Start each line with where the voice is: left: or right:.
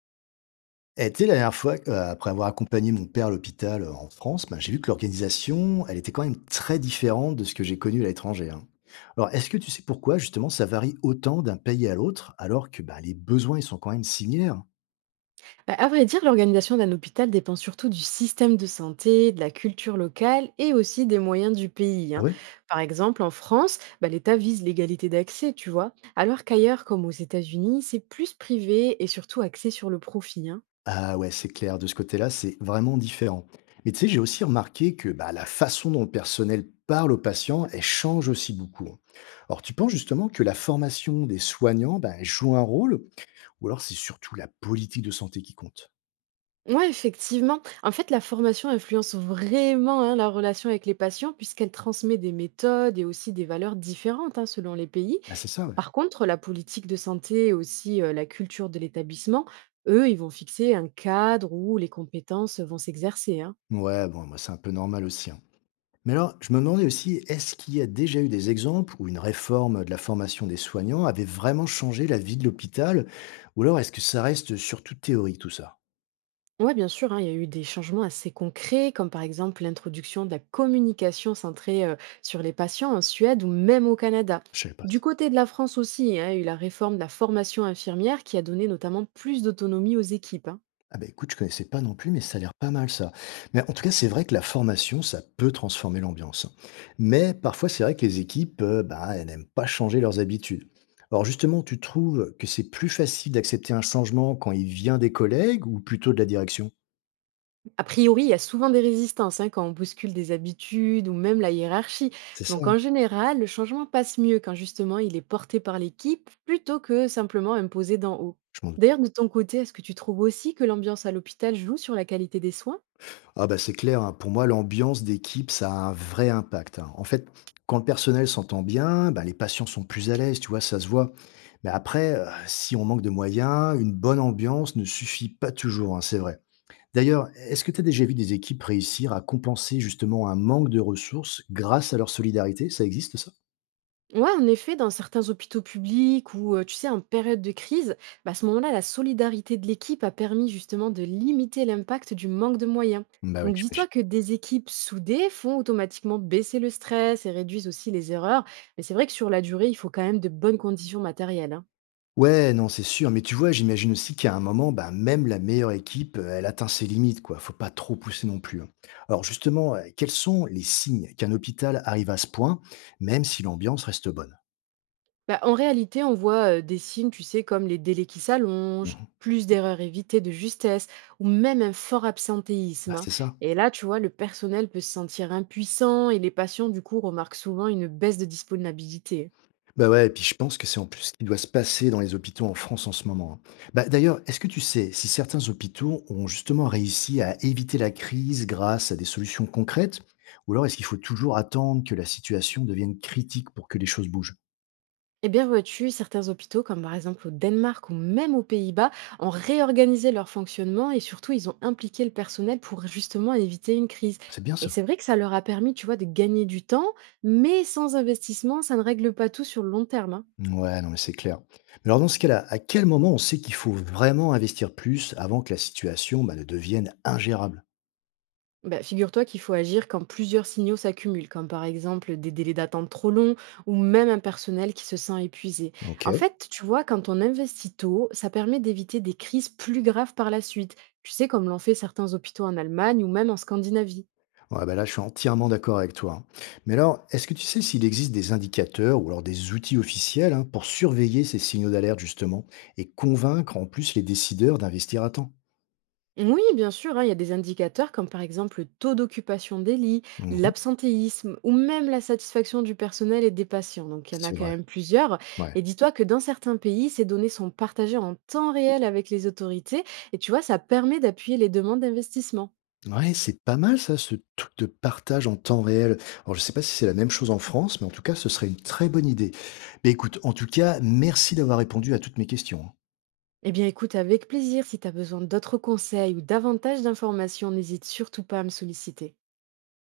left: Et tu sais, la dernière fois, après avoir accompagné mon père à l'hôpital en France, ben, j'ai vu que l'organisation, elle était quand même très différente de ce que j'ai connu à l'étranger, hein. Alors, est-ce que tu sais pourquoi, justement, ça varie autant d'un pays à l'autre, alors que ben, les besoins, ils sont quand même similaires?
right: Bah, à vrai dire, l'organisation d'un hôpital dépend surtout du système de santé, de la culture locale et aussi des moyens du pays,
left: Ah
right: hein.
left: ouais.
right: Par exemple, en France, bah, l'État vise l'égalité d'accès, tu vois, alors qu'ailleurs, comme aux États-Unis, c'est plus privé et surtout axé sur le profit, hein.
left: Ah ouais, c'est clair, de ce côté-là, c'est vraiment différent. Mais tu sais, j'ai aussi remarqué que bah, la façon dont le personnel parle aux patients, elle change aussi beaucoup, hein. Alors, tu penses justement que la formation des soignants ben, joue un rôle, ou alors c'est surtout la politique de santé qui compte?
right: Ouais, effectivement. En fait, la formation influence vraiment, hein, la relation avec les patients puisqu'elle transmet des méthodes et aussi des valeurs différentes, hein, selon les pays.
left: Bah, c'est ça, ouais.
right: Par contre, la politique de santé et aussi la culture de l'établissement, eux, ils vont fixer un cadre où les compétences vont s'exercer, hein.
left: Ouais, bon, moi, c'est un peu normal aussi, hein. Mais alors, je me demandais aussi, est-ce qu'il y a déjà eu des exemples où une réforme de la formation des soignants avait vraiment changé la vie de l'hôpital? Ou alors, est-ce que ça reste surtout théorique, tout ça?
right: Ouais, bien sûr, hein, il y a eu des changements assez concrets, comme par exemple l'introduction de la communication centrée sur les patients en Suède ou même au Canada.
left: Je savais pas
right: Du
left: ça.
right: côté de la France aussi, hein, il y a eu la réforme de la formation infirmière qui a donné notamment plus d'autonomie aux équipes, hein.
left: Ah bah écoute, je connaissais pas non plus, mais ça a l'air pas mal ça. Mais en tout cas, c'est vrai que la formation, ça peut transformer l'ambiance, hein. Mais parfois, c'est vrai que les équipes, bah, elles n'aiment pas changer leurs habitudes. Alors justement, tu trouves que c'est plus facile d'accepter un changement quand il vient des collègues ou plutôt de la direction?
right: A priori, il y a souvent des résistances, hein, quand on bouscule des habitudes ou même la hiérarchie.
left: C'est ça,
right: Donc
left: hein,
right: en général, le changement passe mieux quand justement il est porté par l'équipe plutôt que simplement imposé d'en haut.
left: je m'en doutais.
right: D'ailleurs, de ton côté, est-ce que tu trouves aussi que l'ambiance à l'hôpital joue sur la qualité des soins?
left: Ah bah, c'est clair, hein, pour moi, l'ambiance d'équipe, ça a un vrai impact, hein. En fait, quand le personnel s'entend bien, bah, les patients sont plus à l'aise, tu vois, ça se voit. Mais après, si on manque de moyens, une bonne ambiance ne suffit pas toujours, hein, c'est vrai. D'ailleurs, est-ce que tu as déjà vu des équipes réussir à compenser justement un manque de ressources grâce à leur solidarité? Ça existe ça?
right: Ouais, en effet, dans certains hôpitaux publics ou, tu sais, en période de crise, bah, à ce moment-là, la solidarité de l'équipe a permis justement de limiter l'impact du manque de moyens.
left: Bah oui,
right: Donc
left: j'imagine.
right: dis-toi que des équipes soudées font automatiquement baisser le stress et réduisent aussi les erreurs. Mais c'est vrai que sur la durée, il faut quand même de bonnes conditions matérielles, hein.
left: Ouais, non, c'est sûr. Mais tu vois, j'imagine aussi qu'à un moment, bah, même la meilleure équipe, elle atteint ses limites, quoi. Faut pas trop pousser non plus, hein. Alors justement, quels sont les signes qu'un hôpital arrive à ce point, même si l'ambiance reste bonne?
right: Bah, en réalité, on voit des signes, tu sais, comme les délais qui s'allongent,
left: Mhm.
right: plus d'erreurs évitées de justesse, ou même un fort
left: Bah,
right: absentéisme, hein.
left: c'est ça.
right: Et là, tu vois, le personnel peut se sentir impuissant et les patients, du coup, remarquent souvent une baisse de disponibilité.
left: Bah ouais, et puis je pense que c'est en plus ce qui doit se passer dans les hôpitaux en France en ce moment, hein. Bah d'ailleurs, est-ce que tu sais si certains hôpitaux ont justement réussi à éviter la crise grâce à des solutions concrètes, ou alors est-ce qu'il faut toujours attendre que la situation devienne critique pour que les choses bougent?
right: Eh bien, vois-tu, certains hôpitaux, comme par exemple au Danemark ou même aux Pays-Bas, ont réorganisé leur fonctionnement et surtout, ils ont impliqué le personnel pour justement éviter une crise.
left: C'est bien
right: Et
left: ça.
right: c'est vrai que ça leur a permis, tu vois, de gagner du temps, mais sans investissement, ça ne règle pas tout sur le long terme, hein.
left: Ouais, non, mais c'est clair. Mais alors, dans ce cas-là, à quel moment on sait qu'il faut vraiment investir plus avant que la situation bah, ne devienne ingérable?
right: Bah, figure-toi qu'il faut agir quand plusieurs signaux s'accumulent, comme par exemple des délais d'attente trop longs ou même un personnel qui se sent épuisé.
left: Ok.
right: En fait, tu vois, quand on investit tôt, ça permet d'éviter des crises plus graves par la suite. Tu sais, comme l'ont fait certains hôpitaux en Allemagne ou même en Scandinavie.
left: Ouais, bah là, je suis entièrement d'accord avec toi, hein. Mais alors, est-ce que tu sais s'il existe des indicateurs ou alors des outils officiels hein, pour surveiller ces signaux d'alerte, justement, et convaincre en plus les décideurs d'investir à temps?
right: Oui, bien sûr, hein, il y a des indicateurs comme par exemple le taux d'occupation des lits,
left: Mhm,
right: l'absentéisme ou même la satisfaction du personnel et des patients. Donc il y en a
left: c'est
right: quand
left: vrai.
right: même plusieurs.
left: Ouais.
right: Et dis-toi que dans certains pays, ces données sont partagées en temps réel avec les autorités et tu vois, ça permet d'appuyer les demandes d'investissement.
left: Ouais, c'est pas mal ça, ce truc de partage en temps réel. Alors, je sais pas si c'est la même chose en France, mais en tout cas, ce serait une très bonne idée. Mais écoute, en tout cas, merci d'avoir répondu à toutes mes questions, hein.
right: Eh bien écoute, avec plaisir, si tu as besoin d'autres conseils ou davantage d'informations, n'hésite surtout pas à me solliciter.